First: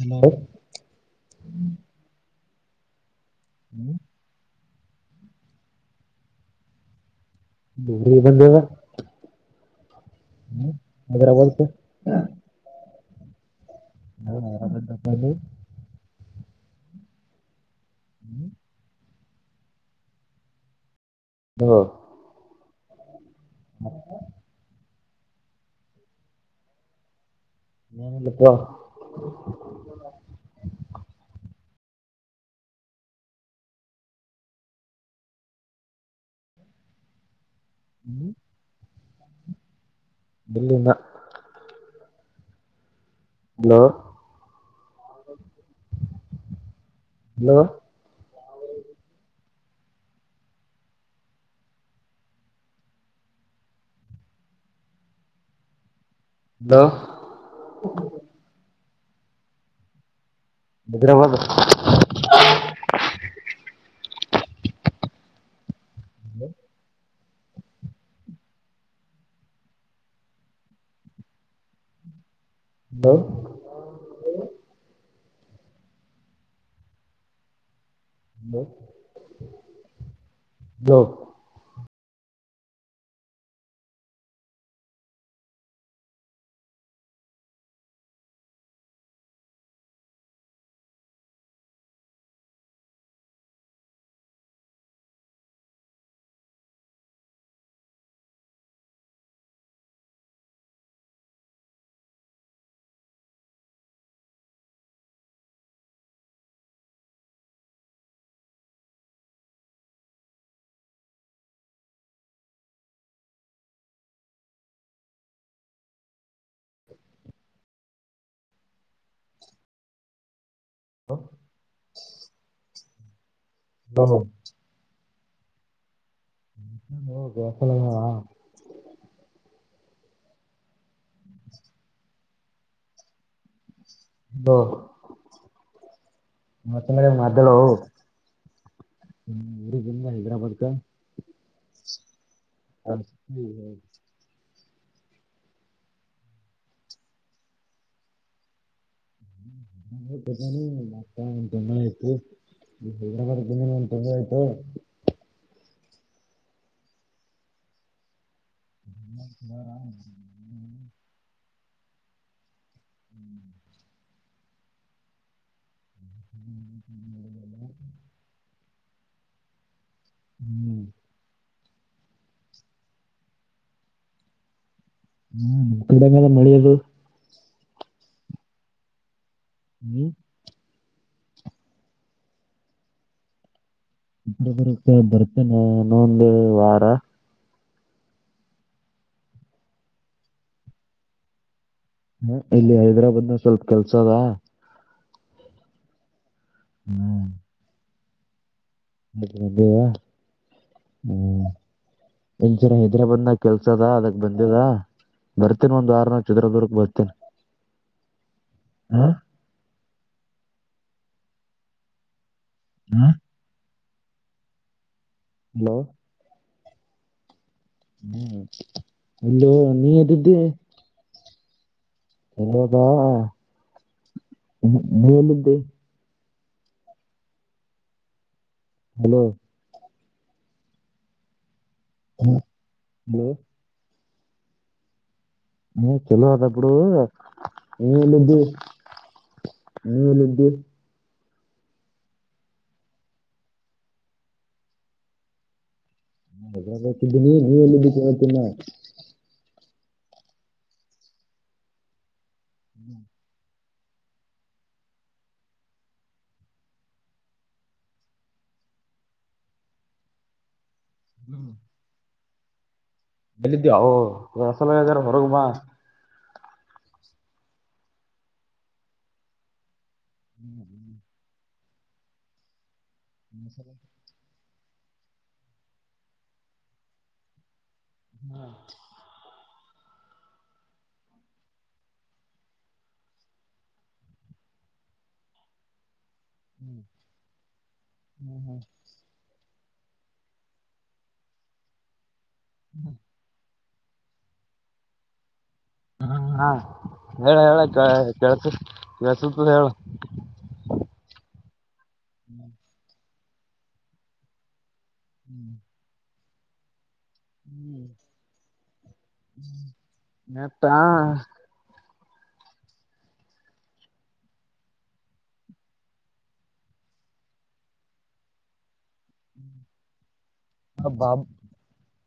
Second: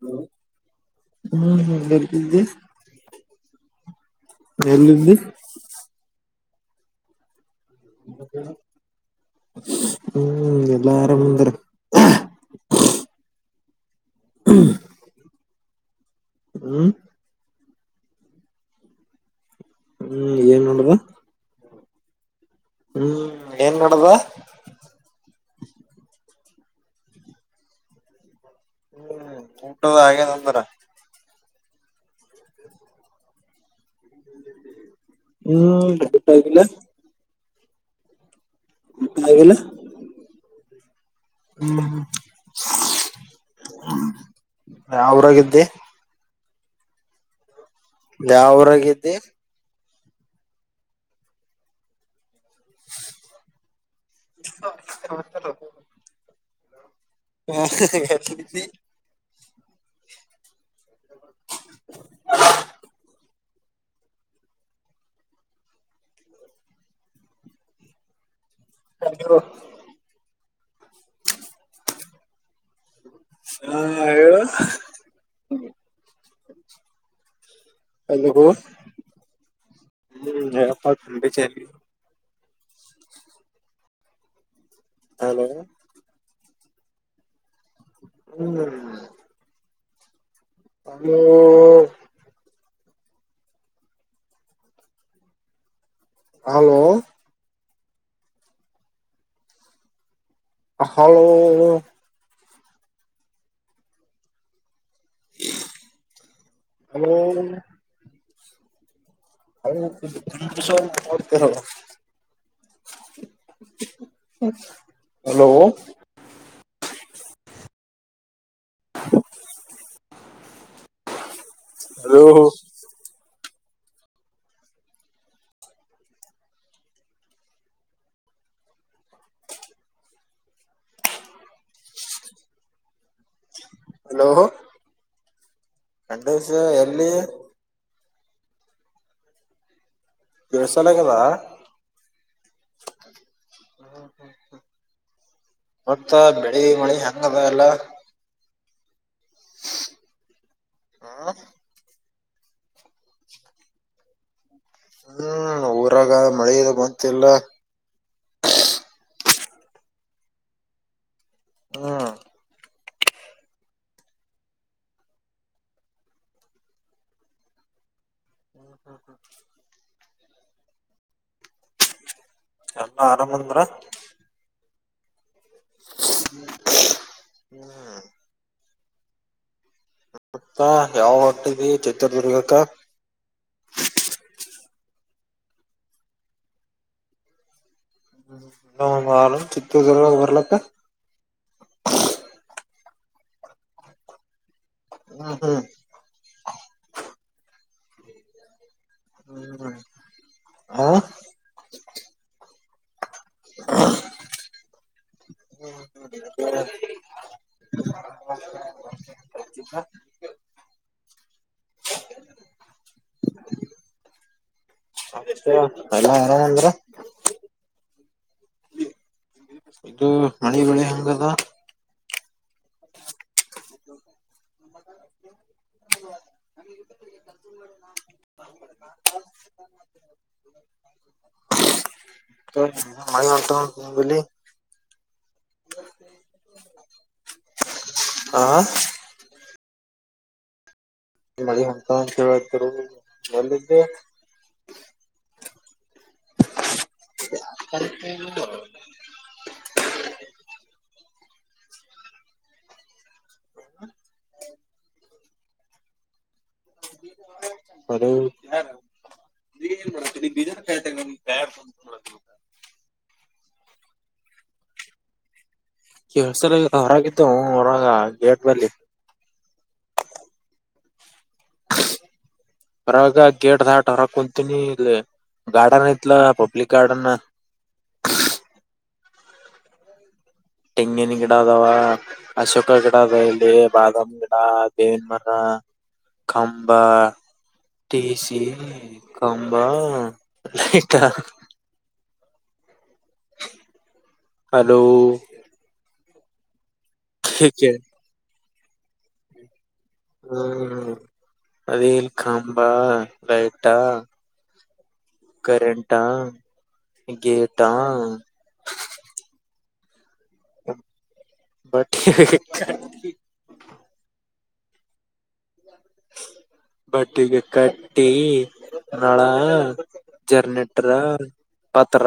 Hello ಹು ಹು ಏನ್ ತಿಂದಿ. ಹ್ಮ. ಎಲ್ಲಿಲ್ಲಿ ದೂಗೆ ಬಂದೇವ. ಹ್ಮ ಎಲ್ಲಾ ಆರಾಮ ಅಂದರ ಹಾ ಹಾ ಆರಾಮ [unintelligible] ಹ್ಮ್ ಹ್ಮ್ ಹ್ಮ್ ಏನ್ ನೋಡುದ ಹ್ಮ [unintelligible] ಹ್ಮ್ ಏನ್ ನಡದ ಬ [unintelligible] ಹ್ಮ್ ಉಟದ ಹಾಗೆ ತೊಂದ್ರ [inaudible] [inaudible] ಹ್ಮ್ ಬನಿಲ್ಲ [unintelligible] ಹ್ಮ್ ಆಗಲ್ಲ ಇಲ್ಲ ಹ್ಮ ಅಲೋ ಅಲೋ ಯಾವೂರಾಗಿದ್ದೀ ಹ ಮಾಡತ [unintelligible] [inaudible] ಅಲೋ [inaudible] ಭದ್ರಾವಾದ [unintelligible] [inaudible] ಹಲ [inaudible] ಅರು ಹ ಹಾ ಹೇಳ ಹಲೋ ಹ್ಮಯ [unintelligible] ಹಲೋ ಹ್ಮ್ ಹ ಹಲೋ ಹಲೋ ಅ ಹಾಲೋ ಅತರ [inaudible] ಹಲೋ ಹ ಹ ಹ ಬಾಸ್ ಲ್ಲೆನಾ [inaudible] ಹ್ಮ [unintelligible] ಹಲೋ ಹ ಖಂಡೇಶ ಮತ್ತಂಗಡೆ ಎಲ್ಲಿ ಮಾದಳ [unintelligible] ಹ್ಮ್ ಊರು ಬ ಹೈದರಾಬಾದಕ ಕೆಳ್ಸಲಾಗದ [unintelligible] ಹ ಹ್ಮ ಹ್ಮ [inaudible] ಮತ್ತ ಬೆಳಿ ಮಳಿ ಹೆಂಗ ಅದ ಎಲ್ಲ ತಮ್ಮ ಇತು [inaudible] ಹೈದರಾಾರ್ದೇ ಒಂದ್ ತೊಂದೆ ಆಯ್ತು ಹ್ಮ್ ಊರಾಗ ಮಳೆ ಇ ಬಂತಲ್ಲ [unintelligible] ಹಾ [unintelligible] [unintelligible] [unintelligible] ಹ್ಮ್ ಎಲ್ಲ ಆರಾಮ್ ಅಂದ್ರ. ಹ್ಮ್ [unintelligible] ಮಳೆ ಎಲ್ಲಿ. ಹ್ಮ್ ಮತ್ತ ಯಾವಗ ಹೊಂಟಿದಿ ಚಿತ್ರದುರ್ಗಕ್ಕ. ಚಿತ್ರದುರ್ಗಕ್ಕ ಬರ್ತೇನೀ ಇನೋಂದ ವಾರ. ಚಿಇನ್ನ ಒಂದು ವಾರ ಚಿತ್ರದುರ್ಗಗ ಬರಲಂತಾ. ಹ ಇಲ್ಲಿ ಹೈದ್ರಾಬಾದ್ನ ಗ ಸ್ವಲ್ಪ ಕೆಲಸ ಆದಾ. ಹಾ ಹಾ ಹ್ಮ್ [unintelligible] ಹ್ಮ್ ಹಾ ಹೈದ್ರಾಬಾದ್ನಾಗ ಕೆಲ್ಸ ಆದ ಅದಕ್ ಬಂದಿಲ್ಲ ಬರ್ತೀನಿ ಒಂದ್ ಒಂದು ವಾರನೆಗ ಚಿತ್ರದುರ್ಗಗ್ ಬರ್ತಿ ಹ್ಮ್. [unintelligible] ಹ್ಮ್ ಹಲೋ ಎಲ್ಲಾ ಆರಾಮ್ ಅಂದ್ರ. ಇಲ್ಲೊ ನೀ ಇದ್ದಿದಿ. [unintelligible] ಹೆಂಗಾದ. ಎಲ್ಲಿ ಹೋದ. ನೀ ಎಲ್ಲಿದಿ. [inaudible] ಹಲೋ. ಹಲೋ [unintelligible] ಹ್ಮ ಚಲೋ ಅದ ಬಿಡು ನೀನು ಎಲ್ಲಿದಿ. ಹಾ ನೀ ಎಲ್ಲಿದಿ. [unintelligible] ಎಲ್ಲಿದಿ. [unintelligible] ನೀವ್ ಎಲ್ಲಿದಿರಿ ಕೇಳೀತೀನಿ ನಾ. [inaudible] [inaudible] [unintelligible] ಎಲ್ಲಿದ್ದಿ [unintelligible] ಹೊರಗೆ ಬಾ ಕೆಳಸದ ಹೊರಗಿದ್ವೋ ಹೊರಗ ಗೇಟ್ನಲ್ಲಿ. [inaudible] ಹೊರಾಗ ಗೇಟ್ ದಾಟ್ ಹೊರ ಕುಂತೀನಿ ಇಲ್ಲಿ ಗಾರ್ಡನ್ ಐತ್ಲ ಪಬ್ಲಿಕ್ ಗಾರ್ಡನ್. ಹಾ. ತೆಂಗಿನ ಗಿಡ ಅದಾವ. ಅಶೋಕ ಗಿಡಲ್ಲಿ ಬಾದಾಮ್ ಗಿಡ ದೇವಿನ್ ಮರ ಕಂಬ ಟಿಸಿ ಕಂಬಾ ಲೈಟಾ ಹಾ ಹಲೋ ಹ್ಮ ಹಾ ಹೇಳ ಹೇಳು ಹ್ಮ್ ಕೇ ಕೇಳ್ಸ ಕೆಳ್ಸಸತ ಹೇಳು. ಹ್ಮ ಅದೇಲ್ಲಿ ಕಂಬಾ ಲೈಟಾ? ಕರೆಂಟಾ ಗೇಟಾ. ಮಪ್ಪಾ [unintelligible] ಬಟ್ [unintelligible] ಬಟ್ಟಿಗೆ ಕಟ್ಟಿ. ರಾಳ ಜರ್ನೆಟ್ರ ಬಾ ಪತ್ರ.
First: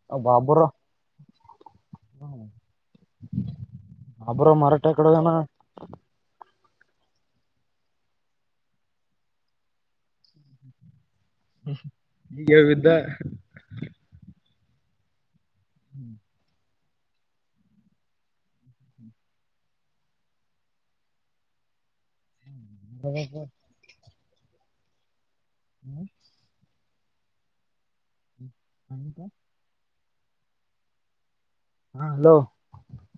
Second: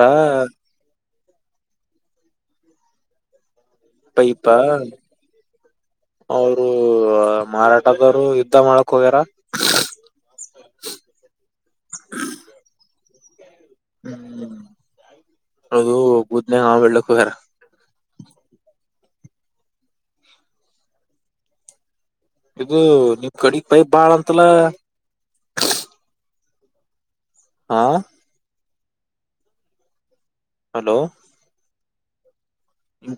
ಹ್ಮ ಪೈಪಾ. ಮರಾಠ ಕಡೆಗನ ಅವರು ಮಾರಾಟದವ್ರು ಯುದ್ಧ ಮಾಡಕ್ ಹೋಗ್ಯಾರ. [inaudible] ಹ ಈಗ ಬಿದ್ದ ಹ್ಮ್ ಅದು ಬೂದ್ನ ಹ ಬೆಳ್ಳ್ಳಕ್ಕ ಹೋಗ್ಯಾರ. ಇದು ನಿವಮ್ ಕಡಗ್ ಪೈಪ್ ಬಾಳ ಅಂತಲ್ಲ [inaudible] ಹಾ - [inaudible] ಹಲೋ ಹಾ ಹಲೋ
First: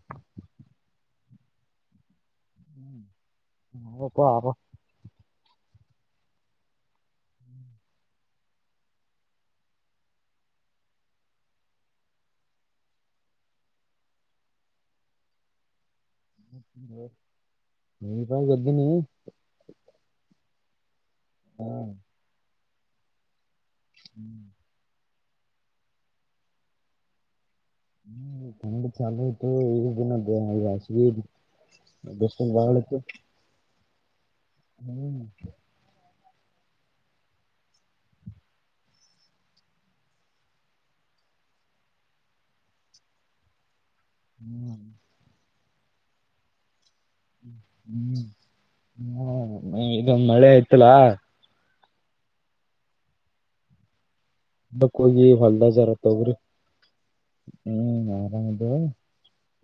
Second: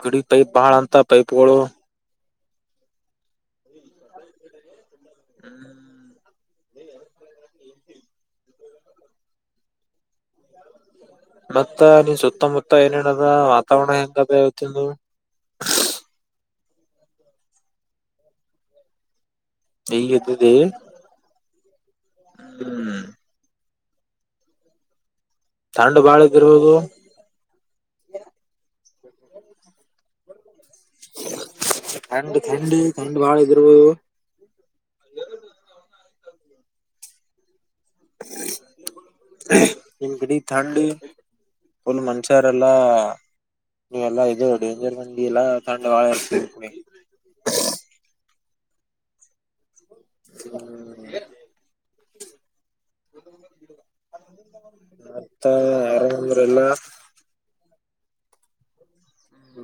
ಗಡಿ ಪೈಪ್ ಬಾಳ ಅಂತ ಪೈಪ್ಗಳು [unintelligible] ಹ್ಮ್ ಮತ್ತ ನೀನ್ ಸುತ್ತಮುತ್ತ ಏನೇನದ ವಾತಾವರಣ ಹೆಂಗ ಅದ ಇವತ್ತದು. [unintelligible] [unintelligible] [inaudible] ಹ್ಮ್ [inaudible] ತ [unintelligible] [unintelligible] [unintelligible] ಆಳಿದ್ರು. ಹ್ಮ್. [unintelligible] ಒಂದ್ ಮಂಚ ಇರಲ್ಲಾ. ನೀವೆಲ್ಲಾ ಇದು ಹ್ಮ್ ಡೇಂಜರ್ ಮಂದಿ ಅಲ್ಲ [unintelligible] ಹ್ಮ್ ಹ್ಮ. ಹ್ಮ. [unintelligible] ಕ್ಕೋಗಿ ಹೊಲ್ದ ಜರಕ್ ತೋಗ್ರಿ. ಹ್ಮ್ ಆರಾಮದ್ದೊ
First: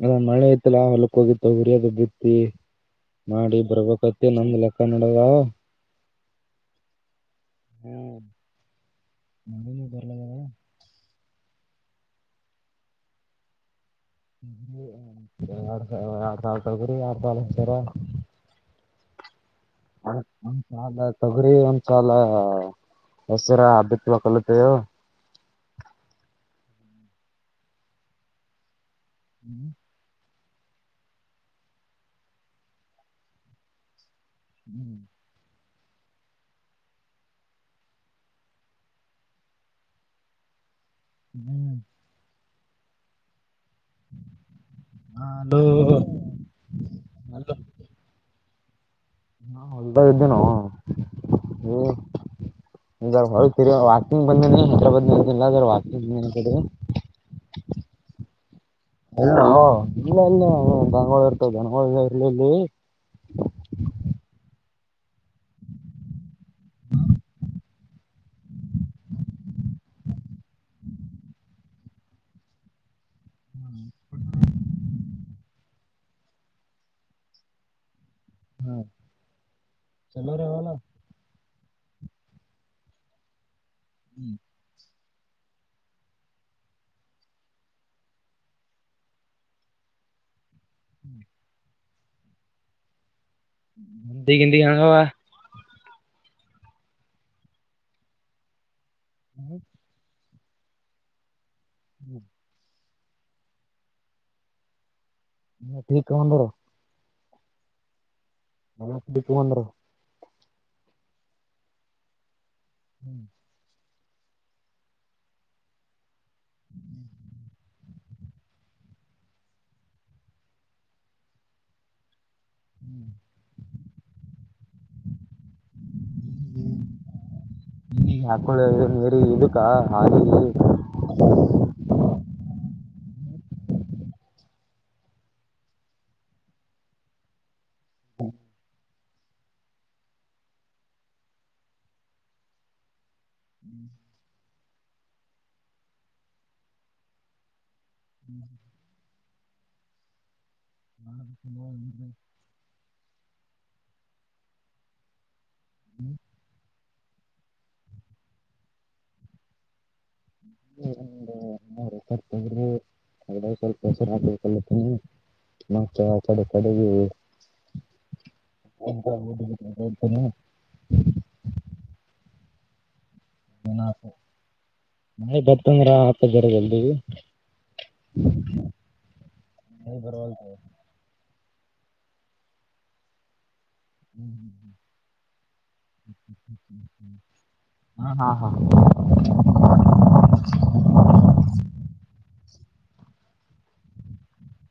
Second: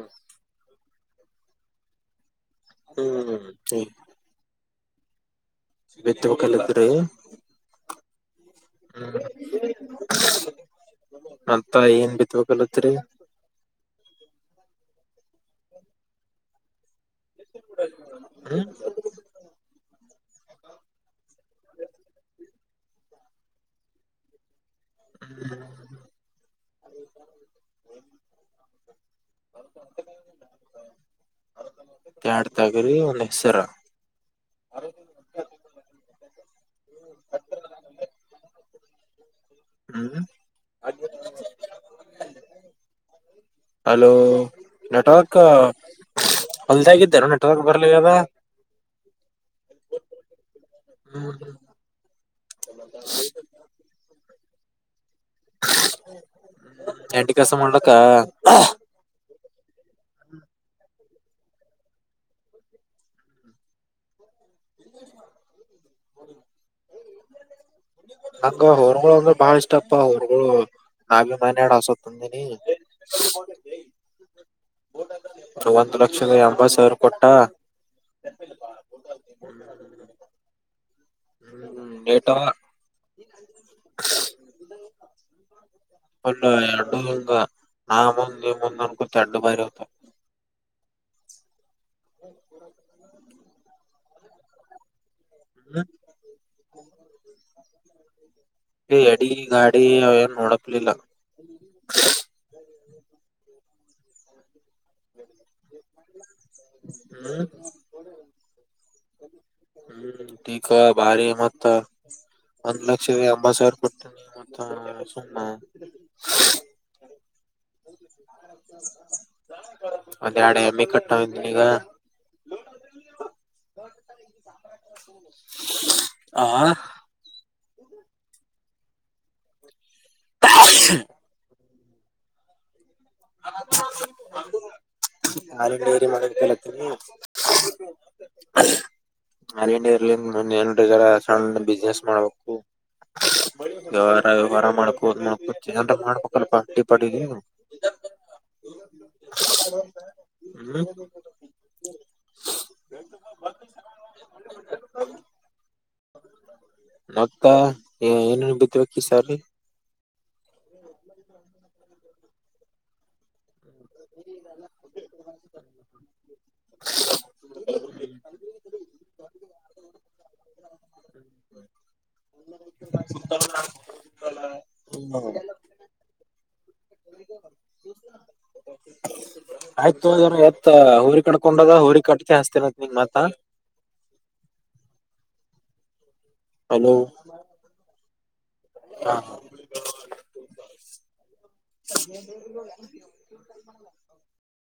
ಅಲ್ಲ ಮಳೆ ಐತಲ್ಲ ಹೊಲಕ್ಕ ಹೋಗಿ. ತೊಗರಿದ ಬಿತ್ತಿ ಮಾಡಿ ಹ್ಮ್ ಬರ್ಬೇಕತ್ತ ನಮ್ದ್ ಲೆಕ್ಕ ನೋಡವಾ. ಬಿ [unintelligible] ಹ್ಮ್. ಹ್ಮ್ ಮತ್ತ ಏನ್ ಬಿತ್ತ್ ಬೇಕ್ ಅನಂತಿರಿ ರಡು ಸಾವ ಆರಡು ಸಾವಿರ ತಳಗರಿ ಆಡು ಸಾವಾಲ ಇಷ್ಟಾರ [unintelligible] ಹ್ಮ ಒಂದ್ ಸಾಲ ತೊಗರಿ ಒಂದ್ ಸಾಲ ಹೆಸರ ಅಬತ್ವ ಕಲಿತೇವು. ಹ್ಮ್ಮ. ಹ್ಮ್. ಎರಡು ತೊಗರಿ ಒಂದ್ ಹೆಸರ. ಹ್ಮ್. ಹ್ಮ್ ಹ್ಮ್. ಹಲೋ ನೆಟ್ವರ್ಕ್ ಹಲೋ ಹೊಲ್ದಾಗಿದ್ದಾರ ನೆಟ್ವರ್ಕ್ ಬರ್ಲಿ ಅದ. ಹಾ ಹೊಲ್ದ ಇದಿದ್ದೇ ನೋ. ಹ್ಮ್ ಹೊ ವಾಕಿಂಗ್ ಬಂದೇನೆ ಹೈದರಾಬಾದ್ ನಿಲ್ಲ ವಾಕಿಂಗ್ ಬಂದ. ಕೆಲ್ಸ ಮಾಡ್ಲಕ್ಕ. ಎಲ್ಲ ಇಲ್ಲಲ್ಲಿ ಇರ್ತ ಜೋಳ ಇಲ್ಲಿಲ್ಲಿ. ಹ. ಹಂಗ ಹಊರ್ಗಳು ಅಂದ್ರೆ ಬಾಳ ಇಷ್ಟಪ್ಪ ಅವಊರ್ಗಳು ನಭಿ ಮನ್ಡ ಹಸತ್. ಸರಿ. ಒಂದು ಲಕ್ಷದ ಎಂಬತ್ತು ಸಾವಿರ ಕೊಟ್ಟ ಹ್ಮ ಚಲೋ ರವಲ್ಲ ಹ್ಮ್್ಮ ಟಾ ಹ್ಮ್ [inaudible] ಒಂದು ಆ ಅಡ್ಡುಂಗ ನಾ ಮುಂದ ಈ ಮುಂದ ಅನ್ಕೊತ ಅಡ್ಡು ಬಾರಿತ ಹ್ಮ್ [unintelligible] ಹ್ಮ [unintelligible] ಹಗಿ ಗಂಗುವ [unintelligible] ಹ್ಮ್ [unintelligible] ಅಡಿ ಗಾಡಿ ಅವನ್ ನಡಪಲಿಲ್ಲ ಹ್ಮ್ ಟೀ ತಗೊಂಡರು ಹ್ಮ್ ನಮ ದೀಪು ಮೊಂಡರ ಹ್ಮ್ ಚೀಿಕ ಭಾರಿ ಮತ್ತ ಒಂದ ಲಕ್ಷ ಅಂಬಸರ್ ಕೊತಾನ ಮ ಸು್ಣ [inaudible] ಹ ಒಂದ್ ಎಡು ಎಮ್ಮೆ ಕಟ್ಟ ಈಗ ಹ್ಮ್ [inaudible] ಆ ಹ ಹಾ ಬೇರಿ ಇದಕ್ಕ ಹಾಗ [inaudible] ನಾರಿ ಏರಿ ಮಾಡ ಕೇಳತ್ತೀರಿ ಹ್ಮ ನಾನ ಇಂಡ ಇರ್ಲಿ ಏನ ಜರ ಸಣ್ಣ ಬಿಸ್ನೆಸ್ ಮಾಡ್ಬೇಕು ವ್ಯವಾರ ವ್ಯವಾರ ಮಾಡ್ಕೋದ ಮಾಡಕೋ ಮಾಡ್ಬೇಕಲ್ ಪಾರಿ ಪಡಿದ ಹ್ಮ್ [inaudible] ಹ್ಮ [inaudible] [inaudible] ಹ್ಮ್ ಮತ್ತ ಏನೇನ್ ಬಿತ್ಬೇಕ ಈಸಾರಿ. ಸ್ವಲ್ಪ [unintelligible] [unintelligible] ಅಲ್ಲಪೊ ಮತ್ತೆ ಅಕಡಿಕಡೆಗೆ [unintelligible] [inaudible] ಫೊನ್ ಹಾಕು ಹ್ಮ್ ಮನಿಗ್ ಬರ್ತಂದರ. [unintelligible] ಜಲ್ದಿ ಮಳೆ ಆಯ್ತುದ ಬರವಲ್ದು. ಎತ್ ಹಊರಿ ಕಕೊಂಡದ ಹಊರಿ ಕಟ್ಕ ಹಸ್ತೇನತ್ ನಿಂಗ್ ಮಾತ್ತ. ಹ್ಮ್ ಹ್ ಹ್ ಹಲೋ ಹಾ ಹಾ ಹ ಹಾ [inaudible]